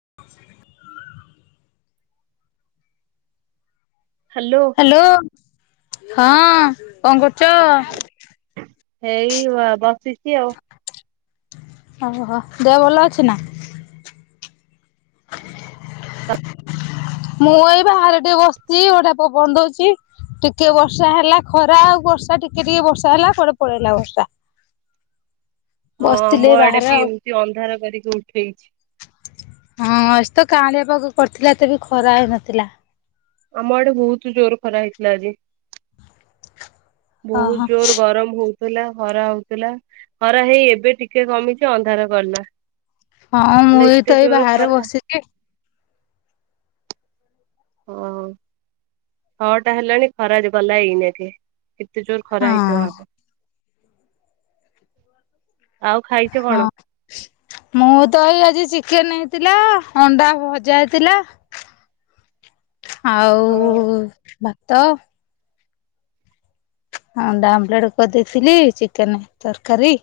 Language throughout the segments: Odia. [inaudible] ହାଲୋ। ହାଲୋ ହଁ କଣ କରୁ ହେଇ ବସିଚି ଆଉ। ଓହୋ ଦେହ ଭଲ ଅଛି ନା? ତ ମୁଁ ଏଇ ବାହାରେ ଟିକେ ବସିଚି ତାକୁ ବନ୍ଦଉଚି। ଟିକେ ବର୍ଷା ହେଲା ଖରା ଆଉ ବର୍ଷା ଟିକେ ଟିକେ ବର୍ଷା ହେଲା କୁଆଡେ ପଳେଇଲା ବର୍ଷା। ବସିଥିଲି ଏଇ ବାହାରେ ଆଉ। କି ଅନ୍ଧାର କରିକି ଉଠେଇଚି। ହଁ ଆଜି ତ କାଁଣିଆ ପାଖ କରିଥିଲା ଏତେ ବି ଖରା ହେଇନଥିଲା। ଆମ ଆଡେ ବହୁତୁ ଜୋର ଖରା ହେଇଥିଲା ଆଜି। ବହୁ ଓହୋ ଜୋର ଗରମ ହଉଚି। ହଉଥିଲା ଖରା ହଉଥିଲା ଖରା ହେଇ ଏବେ ଟିକେ କମିଚି ଅନ୍ଧାର କଲା। ହଁ ନହେଲେ ମୁଁ ଏତେ ତ ଏଇ ଜୋର ବାହାରେ ଖରା ବସିଚି। ଓ ହୋ ଛଅ ଟା ହେଲାଣି ଖରା ଜ ଗଲା ଏଇନାକେ ଏତେ ଜୋର ଖରା ହଁ ହେଇଥିବ ଆଉ ଖାଇ ହଁ। ମୁଁ ତ ଏଇ ଆଜି ଚିକେନ ହେଇଥିଲା ଅଣ୍ଡା ଭଜା ହେଇଥିଲା। ହଁ ଆଉ ଭାତ। ଅଣ୍ଡା ଆମ୍ବମ୍ଲେଟ୍ କରିଦେଇଥିଲି, ଚିକେନ ତରକାରୀ।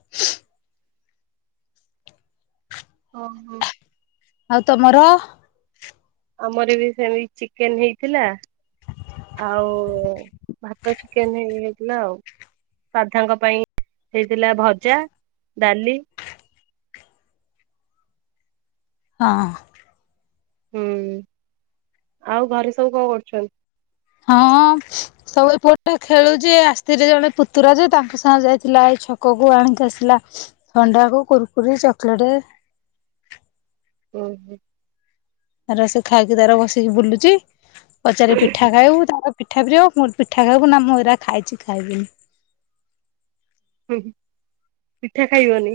ଓହୋ। ଆଉ ତମର? ଆମର ବି ସେମିତ୍ ଚିକେନ ହେଇଥିଲା। ଆଉ ଭାତ ଚିକେନ୍ ହେଇଥିଲା ଆଉ। ସାାଦ୍ଧାଙ୍କ ପାଇଁ ହେଇଥିଲା ଭଜା ଡାଲି। ହଁ। ହୁଁ। ଆଉ ଘରେ ସବୁ କଣ କରୁଚନ୍ତି? ହଁ। ସବୁବେଳେ ପୁଅଟେ ଖେଳୁଚି ଆସିଥିଲେ ଜଣେ ପୁତୁରା ଯେ ତାଙ୍କ ସାଙ୍ଗ ଯାଇଥିଲା ଏଇ ଛକକୁ ଆଣିକି ଆସିଲା। ଥଣ୍ଡାକୁ କୁୁରୁକୁରି ଚକେଲେଟ୍। ହୁଁ। ତାର ସେ ଖାଇକି ତାର ବସିକି ବୁଲୁଚି, ପଚାରି ପିଠା ଖାଇବୁ ତାର ପିଠା ପ୍ରିୟ। ମୁଁ ପିଠା ଖାଇବୁ ନା ମୁଁ ଏଇରା ଖାଇଚି ଖାଇବିନି। ହୁଁ ପିଠା ଖାଇବନି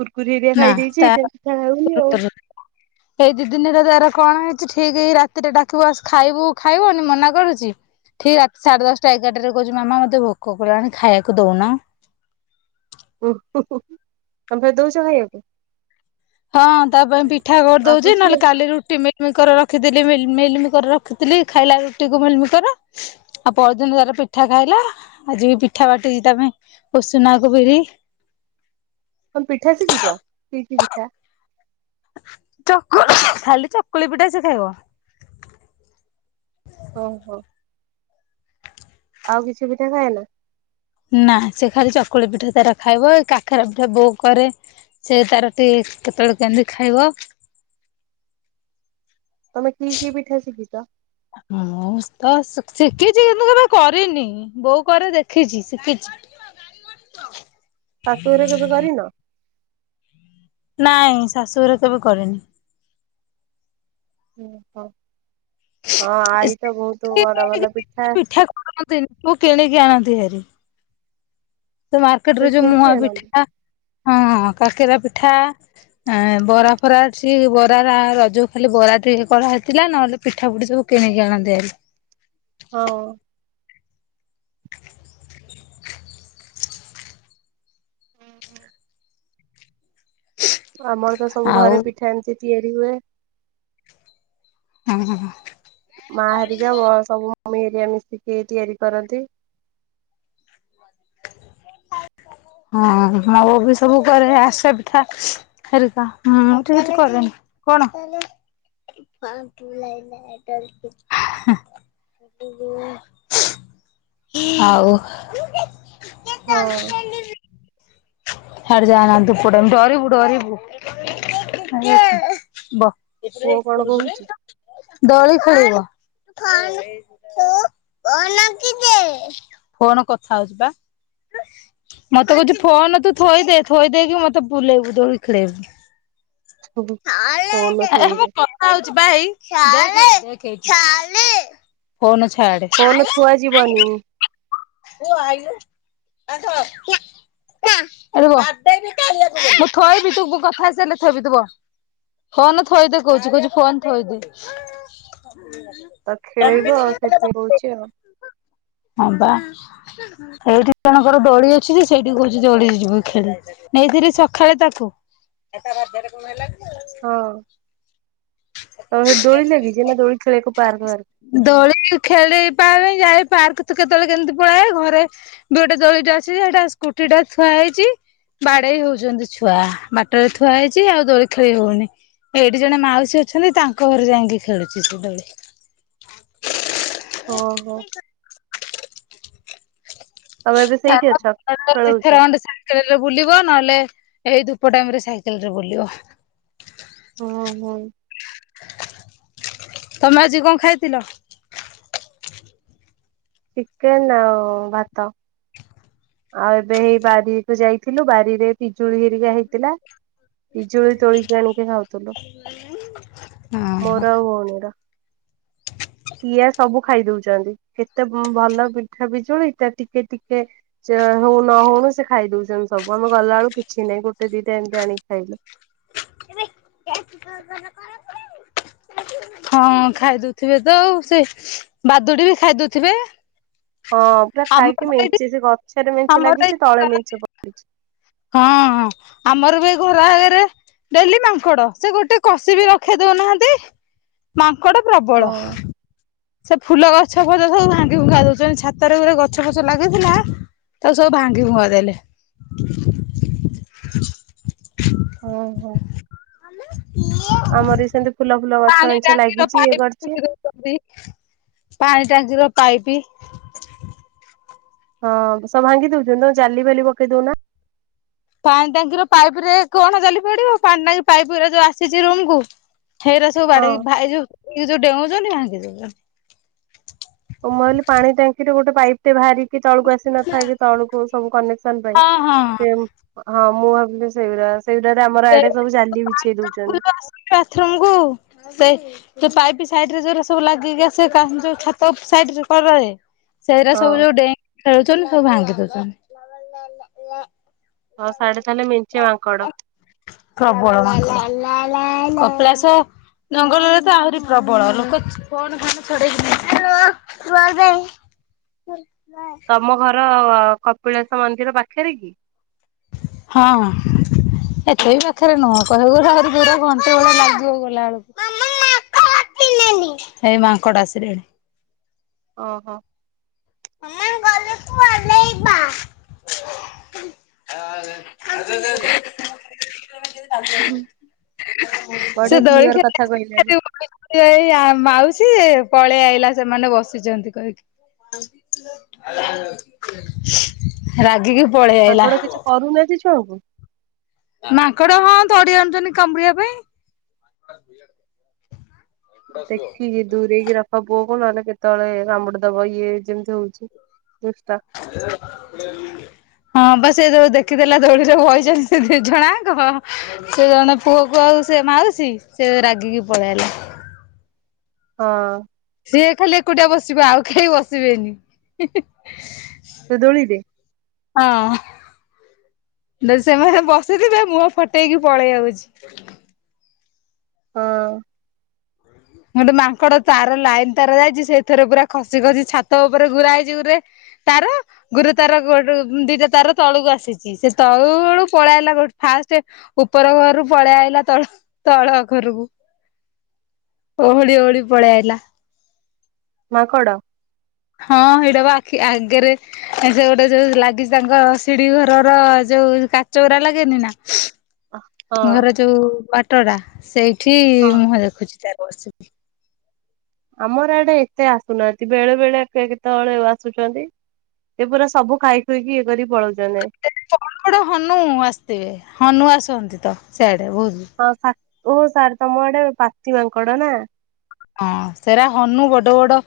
କୁୁରୁକୁରି ହେରିଆ ଖାଇ ଦେଇେଇଚି ସେଥିପାଇଁ ପିଠା ଖାଉନି ଆଉ। [inaudible] ସେଇ ଦି ଦିନିରେ ଆର କଣ ହେଇଚି ଠିକ୍ ରାତିରେ ଡାକିବୁ ଆସେ ଖାଇବୁ ଖାଇବନି ମନା କରୁଚି। ଠିକ୍ ରାତି ସାଢେ ଦଶଟା ଏଗାରଟାରେ କହୁଚି ମାମା ମତେ ଭୋକ କଲାଣି ଖାଇଆକୁ ଦଉନ। ତମେ ଫେର୍ ଦଉଚ ଖାଇଆକୁ? ହଁ ତା ପାଇଁ ପିଠା କରିଦଉଚି ନ ମାଗୁଛି ଏଲେ ଆଉ କାଲି ରୁଟି ମି ମିଲ୍ ମିକର ରଖିଥିଲି ମିଲ୍ ମିକର ରଖିଥିଲି ଖାଇଲା ରୁଟିକୁ ମିଲ୍ ମିକର। ଆଉ ପଅରଦିନ ତାର ପିଠା ଖାଇଲା ଆଜି ବି ପିଠା ବାଟିଚି ତାପାଇଁ ପୋସେନାକୁ ବିରି। କଣ ପିଠା ଶିଖିଚ ଇଟିଲି ପିଠା? ଚକୁ ଖାଲି ଚକୁଳି ପିଠା ସେ ଖାଇବ। ଓହୋ। ଆଉ କିଛି ପିଠା ଖାଏନି? ନା, ସେ ଖାଲି ଚକୁଳି ପିଠା ତାର ଖାଇବ, କାକରା ପିଠା ବୋଉ କରେ ସେ ତାର ଟିକେ କେତେବେଳେ କେମିତି ଖାଇବ। ତମେ କି କି ପିଠା ସିଖିଛ? ମୁଁ ତ ଶିଖିଛି, କିନ୍ତୁ କେବେ କରିନି। ବୋଉ କରେ, ଦେଖିଛି, ଶିଖିଛି। ଶାଶୁଘରେ କେବେ କରିନ? ନାଇଁ ଶାଶୁଘରେ କେବେ କରିନି। ଓହୋ। ହଁ, ଆଇ ତ ବହୁତ ବଡ଼ ଭଲ ପିଠା କରନ୍ତିନି, ତୁ କିଣିକି ଆଣନ୍ତି ହେରି ସେ ମାର୍କେଟରେ ଯୋଉ କିଣିକି ମୁଆଁ ଆଣନ୍ତି। ପିଠା, ହଁ କାକେରା ପିଠା ଏଁ ବରା ଫରା ଅଛି, ବରାର ଆର ଯଉ ଖାଲି ବରା ଟ୍ରିକ୍ କରା ହେଇଥିଲା, ନହେଲେ ପିଠା ପିଠି ସବୁ କିଣିକି ଆଣନ୍ତି ଭାରି। ହଉ। ଆମର ତ ସବୁ ଆଉ ଘରେ ପିଠା ଏମିତି ତିଆରି ହୁଏ। ହଁ ହଁ। ମା ହେରିକା, ମୋ ସବୁ ମମି ହେରଆ ମିଶିକି ତିଆରି କରନ୍ତି। ହଁ, ହଁ, ମୋ ବୋଉ ବି ସବୁ କରେ, ଆରିସା ପିଠା ହରିକା। ହୁଁ, କିମିତି କରନ୍ତି? କଣ? [unintelligible] ଆଉ ହଁ। ହାଡେ ଯାଆନା, ଧୂପ ଟାଇମ୍, ଡରିବୁ ଡରିବୁ। ବ। ପୁଅ କଣ କହୁଛି ଦୋଳି ଖୋଳିବ। କଣ କଥା ହଉଛି ପା। ମତେ କହୁଛି ଫୋନ ତୁ ଥୋଇଦେ, ଥୋଇ ଦେଇକି ମତେ ବୁଲେଇବୁ, ଦୋଳି ଖେଳେଇବୁ। ଏ ହେ ଫୋନ ଥୋଇଦେ ମୁଁ କ କଥା ହଉଛି ପା ହେଇ। ଫୋନ ଛାଆଡେ। ଫୋନ ଥୁଆ ଯିବନି। ପୁଅ ଆଇଲୁ, ଆସ। ଏଇଠି ବ। ମୁଁ ଥୋଇବି, ତୁ କଥା ହେଇସାରିଲେ ଥୋଇବି। ତୁ ବ। ଫୋନ ଥୋଇଦେ କହୁଛି, କହୁଛି ଫୋନ ତ ଥୋଇଦେ। ଖେଳିବ ସେଥିପାଇଁ କହୁଛି ଆଉ [unintelligible] ହଁ ବା। ଏଇଠି ଜଣଙ୍କର ଦୋଳି ଅଛି ଯେ, ସେଇଠି କହୁଛି ଦୋଳି ଯିବ ଖେଳି। ନେଇଥିଲି ସକାଳେ ତାକୁ। ହଁ। ତ ସେଠି ଦୋଳି ଲାଗିଛି, ନା ଦୋଳି ଖେଳିବାକୁ ପାର୍କ ଆସ? ଦୋଳି ଖେଳି ପାରେ ଯାଏ ପାର୍କ କେତେବେଳେ କେମିତି ପଳାଏ। ଘରେ ଦୁଇଟା ଦୋଳିଟା ଅଛି, ହେଇଟା ସ୍କୁଟି ଟା ଥୁଆ ହେଇଛି। ବାଡେଇ ହଉଛନ୍ତି ଛୁଆ। ବାଟରେ ଥୁଆ ହେଇଛି, ଆଉ ଦୋଳି ଖେଳି ହଉନି। ଏଇଠି ଜଣେ ମାଉସୀ ଅଛନ୍ତି, ତାଙ୍କ ଘରେ ଯାଇକି ଖେଳୁଛି ସେ ଦୋଳି। ଓହୋ। ତମେ ଏବେ [unintelligible] ସେଇଠି ଅଛ? ଦି ଖେଳଉଛ ଥର ଖଣ୍ଡେ [unintelligible] ସାଇେଲରେ ବୁଲିବ, ନହେଲେ ଏଇ ଧୂପ ଟାଇମରେ ସାଇକେଲରେ ବୁଲିବ। ହଁ ହଁ। ତମେ ଆଜି କଣ ଖାଇଥିଲ? ଚିକେନ ଆଉ ଭାତ। ଆଉ ଏବେ ହେଇ ବାରିକୁ ଯାଇଥିଲୁ ବାରିରେ ପିଜୁଳି ହେରିକା ହେଇଥିଲା। ପିଜୁଳି ତୋଳିିକ ଆଣିକି ଖାଉଥୁଲୁ। ହ ମୋର ଆଉ ଭଉଣୀର। ହଁ ଟିଆ ସବୁ ଖାଇ ଦଉଛନ୍ତି କେତେ ଭଲ ପିଠା ବିିଜୁଳି ତା ଟିକେ ଟିକେ ସେ ହଉ ନ ହଉଣୁ ସେ ଖାଇଦଉଛନ୍ତି ସବୁ ଆମେ ଗଲାବେଳୁ କିଛି ନାହିଁ ଗୋଟେ ଦିଟା ଏମିତି ଆଣିକି ଖାଇଲୁ। [unintelligible] ହଁ ଖାଇଦଉଥିବେ ତ ଆଉ ସେ ବାଦୁଡି ବି ଖାଇଦଉଥିବେ? ହଁ ପୁରା ଆମର ଖାଇକି ତ ଏଇଠି ମେଞ୍ଚେ ସେ ଗଛରେ ମେଞ୍ଚେ ଆମର ଲାଗିଛି ତଳେ ଏଇ ମେଞ୍ଚେ ପକେଇଛି। ହଁ ହଁ ଆମର ବି ଘୁରା ହେଇକରି ଡେଲି ମାଙ୍କଡ ସେ ଗୋଟେ କଷି ବି ରଖେଇ ଦଉନାହାନ୍ତି ମାଙ୍କଡ ପ୍ରବଳ। ହଁ। ସେ ଫୁଲ ଗଛ ଫଛ ସବୁ ଭାଙ୍ଗି ଭୁଙ୍ଗା ଦଉଛନ୍ତି ଛାତରେ ଗୁରେ ଗଛ ଫଛ ଲାଗିଥିଲା ତାକୁ ସବୁ ଭାଙ୍ଗି ଭୁଙ୍ଗା ଦେଲେ। ହୁଁ ହୁଁ [inaudible] ଆମର ବି ସେମତି ଫୁଲ ଫୁଲ ଗଛ ପାଣି ମେଞ୍ଚେ ଟାଙ୍କିର ଲାଗିଛି ଇଏ ପାଇପ୍ କରଚି। ପାଣି ଟାଙ୍କିର ପାଇପି ହଁ ସବୁ ଭାଙ୍ଗି ଦଉଛନ୍ତି ତମେ ଜାଲି ଫାଲି ପକେଇ ଦଉନା। ପାଣି ଟାଙ୍କିର ପାଇପ ରେ କଣ ଜାଲି ପଡିବ ପାଣି ଟାଙ୍କି ପାଇପ ଗୁରା ଜଉ ଆସିଛି ରୁମକୁ। ହେଇରା ସବୁ ହଁ। ବାଡେଇକି ଭା ଏ ଯୋଉ ଏ ଯୋଉ ଡେଉଉଁଛନ୍ତି ଭାଁଗୁଚି। ଓ ମୁଁ କହିଲ ପାଣି ଟାଙ୍କିରେ ଗୋଟେ ପାଇପ୍ ଟେ ବାହାରିକି ତଳକୁ ଆସିିଚି। କିଛି ନଥାଇକି ତଳୁକୁ ସବୁ କନେକ୍ସନ ପାଇଁ ହଁ ହଁ। ସେ ହଁ ମୁଁ ଭାବିଲି ସେଇଡା ସେଗୁଡାଡେ ଆମର ଆଡେ ସବୁ ଜାଲି ବିଛେଇ ଦଉଛନ୍ତି। ବାଥରୁମ କୁ ସେ ଯୋଉ ପାଇପ ସାଇଡ ରେ ଯୋଉରା ସବୁ ଲାଗିକି ଆସେ ଜଉ ଛାତ ସାଇଡ କରରେ। ସେଇରା ସବୁ ହଉ ଯୋଉ ଡେଇଁକି ଖେଳୁଛନ୍ତି ସବୁ ଭାଙ୍ଗି ଦଉଛନ୍ତି। ହଁ ସାଢେ ତାହଲେ ମେଞ୍ଚେ ମାଙ୍କଡ। ପ୍ରବଳ କପିଲାସ। ଜଙ୍ଗଲରେ ତ ଆହୁରି ପ୍ରବଳ ଲୋକ କଣ କାମ ଛଡେଇ [inaudible] ତମ ଘର କପିଳାଶ ମନ୍ଦିର ପାଖରେ କି? ହଁ। ଏଠେବି ପାଖରେ ନୂହଁ କହିବାକୁ ଗଲେ ଆହୁରି ପୁରା ଘଣ୍ଟେ ଭଳିଆ ଲାଗିବ ଗଲା ବେଳକୁ। ହେଇ ମାଙ୍କଡ ଆସିଲେଣି। ଓହୋ। [unintelligible] [unintelligible] [inaudible] ବଢିଆ କ୍ଲିୟର କଥା କହିଲାଣି। ଏଇ ମାଉସି ଏ ପଳେଇ ଆଇଲା ସେମାନେ ବସିଛନ୍ତି କହିକି। ରାଗିକି ପଳେଇ ଆାଇଲା। ମାଙ୍କଡ କିଛି କରୁନାହାନ୍ତି ଛୁଆଙ୍କୁ। ମାଙ୍କଡ ହଁ ତଡି ଆଣୁଛନ୍ତି କାମୁଡିବା ପାଇଁ। ଆୁ ଦେଖିକି, ଦୂରେଇକି ର ଖ ପୁଅକୁ ନହେଲେ କେତେବେଳେ କାମୁଡି ଦବ ଇଏ ଯେମିତି ହଉଛି, ଦୁଷ୍ଟ। ଏ [unintelligible] ହଁ ବା, ସେ ଯୋଉ ଦେଖିଦେଲା ଦୋଳିରେ ବଇଛନ୍ତି ସେ ଦିଜଣ ଆଙ୍କ ସେ ଜଣେ ପୁଅ କୁ ଆଉ ସେ ମାଉସି, ସେ ରାଗିକି ପଳେଇ ଆଇଲା। ହଁ। ସିଏ ଖାଲି ଏକୁଟିଆ ବସିବ, ଆଉ କେହି ବସିବେନି। ତା ଦୋଳିିରେ? ହଁ। ଯଦି ସେମାନେ ବସିଥିବେ, ମୁହଁ ଫଟେଇକି ପଳେଇ ଆଉଚି। ହଁ। ଗୋଟେ ମାଙ୍କଡ ତାର ଲାଇନ୍‌ ତାର ଯାଇଛି ସେଇଥେରେ ପୁରା ଖସି ଖସି ଛାତ ଉପରେ ଗୁରା ହେଇଛି ଗୁରେ ତାର? ଗୁରେ ତାର ଗୋଡ ଦିଟା ତାର ତଳକୁ ଆସିଛି, ସେ ତଳୁ [unintelligible] ପଳାଇଲା ଫାଷ୍ଟ ଉପର ଘରୁ ପଳେଇ ଆଇଲା ତଳ ତଳ ଘରୁକୁ। ଓହଳି ଓହଳି ପଳେଇ ଆଇଲା। ମାଙ୍କଡ? ହଁ, ହେଇଟବା ଆଖି ଆଗେରେ ଯୋଉଟା ଯୋଉ ଲାଗିଛି ତାଙ୍କ ସିଡି ଘରର ଯୋଉ କାଚଉରା ଲାଗେନି ନା? ହଁ ଘର ଯୋଉ ବାଟ ଟା, ସେଇଠି ହଁ ମୁହଁ ଦେଖୁଛି ତାର ବସିକି। ଆମର ଆଡେ ଏତେ ଆସୁନାହାନ୍ତି, ବେଳେ ବେଳେ କେ କେତବେଳେ ଆସୁଚନ୍ତି, ଏ ପୁରା ସବୁ ଖାଇ ଖୁଇକି ଇଏ କରି ପଳଉଚନ୍ତି। କଣ [unintelligible] ହନୁ ଆସିଥିବେ, ହନୁ ଆସନ୍ତି ତ ସେଆଡେ ବହୁତ। ହଁ ଆ ଓ ସାର୍ ତମ ଆଡେ ପାତି ମାଙ୍କଡ ନା? ହଁ, ସେରା ହନୁ ବଡ ବଡ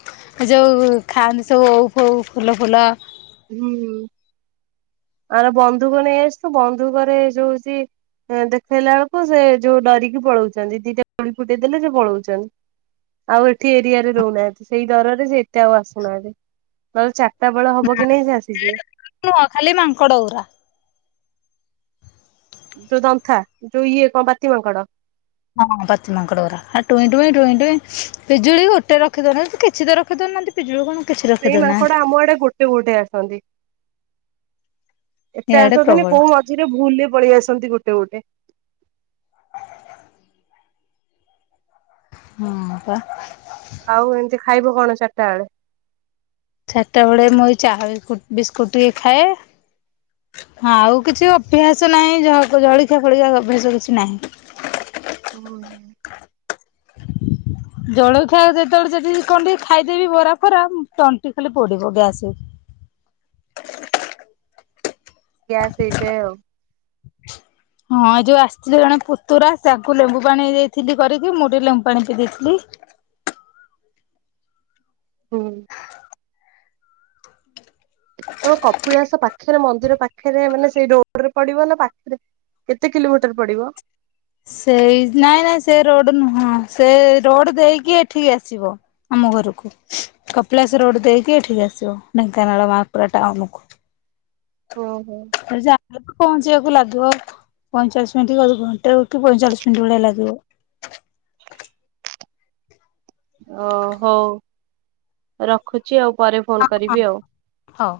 ଯୋଉ ଖାଆନ୍ତି ସବୁ ଓଉ ଫୋଉ, ଫୁଲ ଫୁଲ, [unintelligible] ଆର ବନ୍ଧୁକ ନେଇ ଆସିଚୁ, ବନ୍ଧୁକରେ ଯୋଉ ସି ଦେଖେଇଲା ବେଳକୁ ସେ ଯୋଉ ଡରିକି ପଳଉଛନ୍ତି, ଦିଟା ଗୁଳି ଫୁଟେଇ ଦେଲେ ସେ ପଳଉଛନ୍ତି। ଆଉ ଏଠି ଏରିଆରେ ରହୁନାହାନ୍ତି, ସେଇ ଡରରେ ସେ ଏତେ ଆଉ ଆସୁନାହାନ୍ତି, ନହେଲେ ଚାରିଟା ବେଳ ହବ ନା କି ନାଇଁ ସେ ଆସିଯିବେ। ନୁହଁ, ଖାଲି ମାଙ୍କଡ ଗୁରା। ଯୋଉ ଦନ୍ଥା, ଯୋଉ ଇଏ କଣ ପାତି ମାଙ୍କଡ। ହଁ ପାତି ମାଙ୍କଡ ଗୁରା, ଟୁଇଁ ଟୁଇଁ, ଟୁଇଁ ଟୁଇଁ, ପିଜୁଳି ଗୋଟେ ରଖି ଦଉନାହାନ୍ତି କିଛିତ ରଖି ଦଉନାହାନ୍ତି। ପିଜୁଳି କଣ, କିଛି ରଖେଇ ଦଉନାହାନ୍ତି। କେଉଁ ଗୋଟେ ଆସନ୍ତି, ଏତେ ଇଆଡେ ଆସନ୍ତିନି ପ୍ରବଳ କୋଉ ମ ଯୋଉରା ଭୁଲରେ ପଳେଇ ଆସନ୍ତି ଗୋଟେ ଗୋଟେ, ହଁ ପା। ଆଉ, ଏମିତି ଖାଇବ କଣ ଚାରିଟା ବେଳେ? ଚାରିଟା ବେଳେ ମୁଁଇ ଚାହା ବିସ୍କୁଟ୍, ବିସ୍କୁଟ୍ ଟିକେ ଖାଏ। ହଁ ଆଉ କିଛି ଅଭ୍ୟାସ ନାହିଁ, ଜ ଜଳଖିଆ ଫଳିକା ଅଭ୍ୟାସ କିଛି ନାହିଁ। [unintelligible] ଜଳଖିଆ ଯେତବେଳେ ଯଦି କଣ ଟିକେ ଖାଇଦେବି ବରା ଫରା, ତଣ୍ଟି ଖାଲି ପୋଡିବ ଗ୍ୟାସ ଗ୍ୟାସ୍‌ ହେଇଯାଏ ଆଉ। ହଁ ଯୋଉ ଆସିଥିଲେ ଜଣେ ପୁତୁରା, ତାଙ୍କୁ ଲେମ୍ବୁ ପାଣି ଦେଇଥିଲି କରିକି, ମୁଁ ଟିକେ ଲେମ୍ବୁ ପାଣି ପିଇ ଦେଇଥିଲି। ହୁଁ। ତମ କପିଳାସ ପାଖ ପାଖରେ ମନ୍ଦିର ପାଖରେ ମାନେ ସେଇ ରୋଡରେ ପଡିବ ନା ପାଖରେ କେତେ କିଲୋମିଟର ପଡିବ? ସେଇ ନାଇଁ ନାଇଁ ସେ ରୋଡ ନୁହଁ। ସେ ରୋଡ ଦେଇକି ଏଠିକି ଆସିବ। ଆମ ଘରକୁ କପିଳାସ ରୋଡ ଦେଇକି ଏଠିକି ଆସିବ ଢେଙ୍କାନାଳ ମହାପରା ଟାଉନ କୁ। ଓହୋ। ଯାହା ପହଞ୍ଚିବାକୁ ଲାଗିବ ଆ ପଇଁଚାଳିଶ ମିନିଟ କି ଆଉ ଘଣ୍ଟେକୁ ପଇଁଚାଳିଶ ମିନିଟ ଭଳିଆ ଲାଗିବ। ଓ ହଉ ରଖୁଛି ଆଉ ପରେ ହଁ ଫୋନ ହଁ କରିବି ଆଉ। ହଉ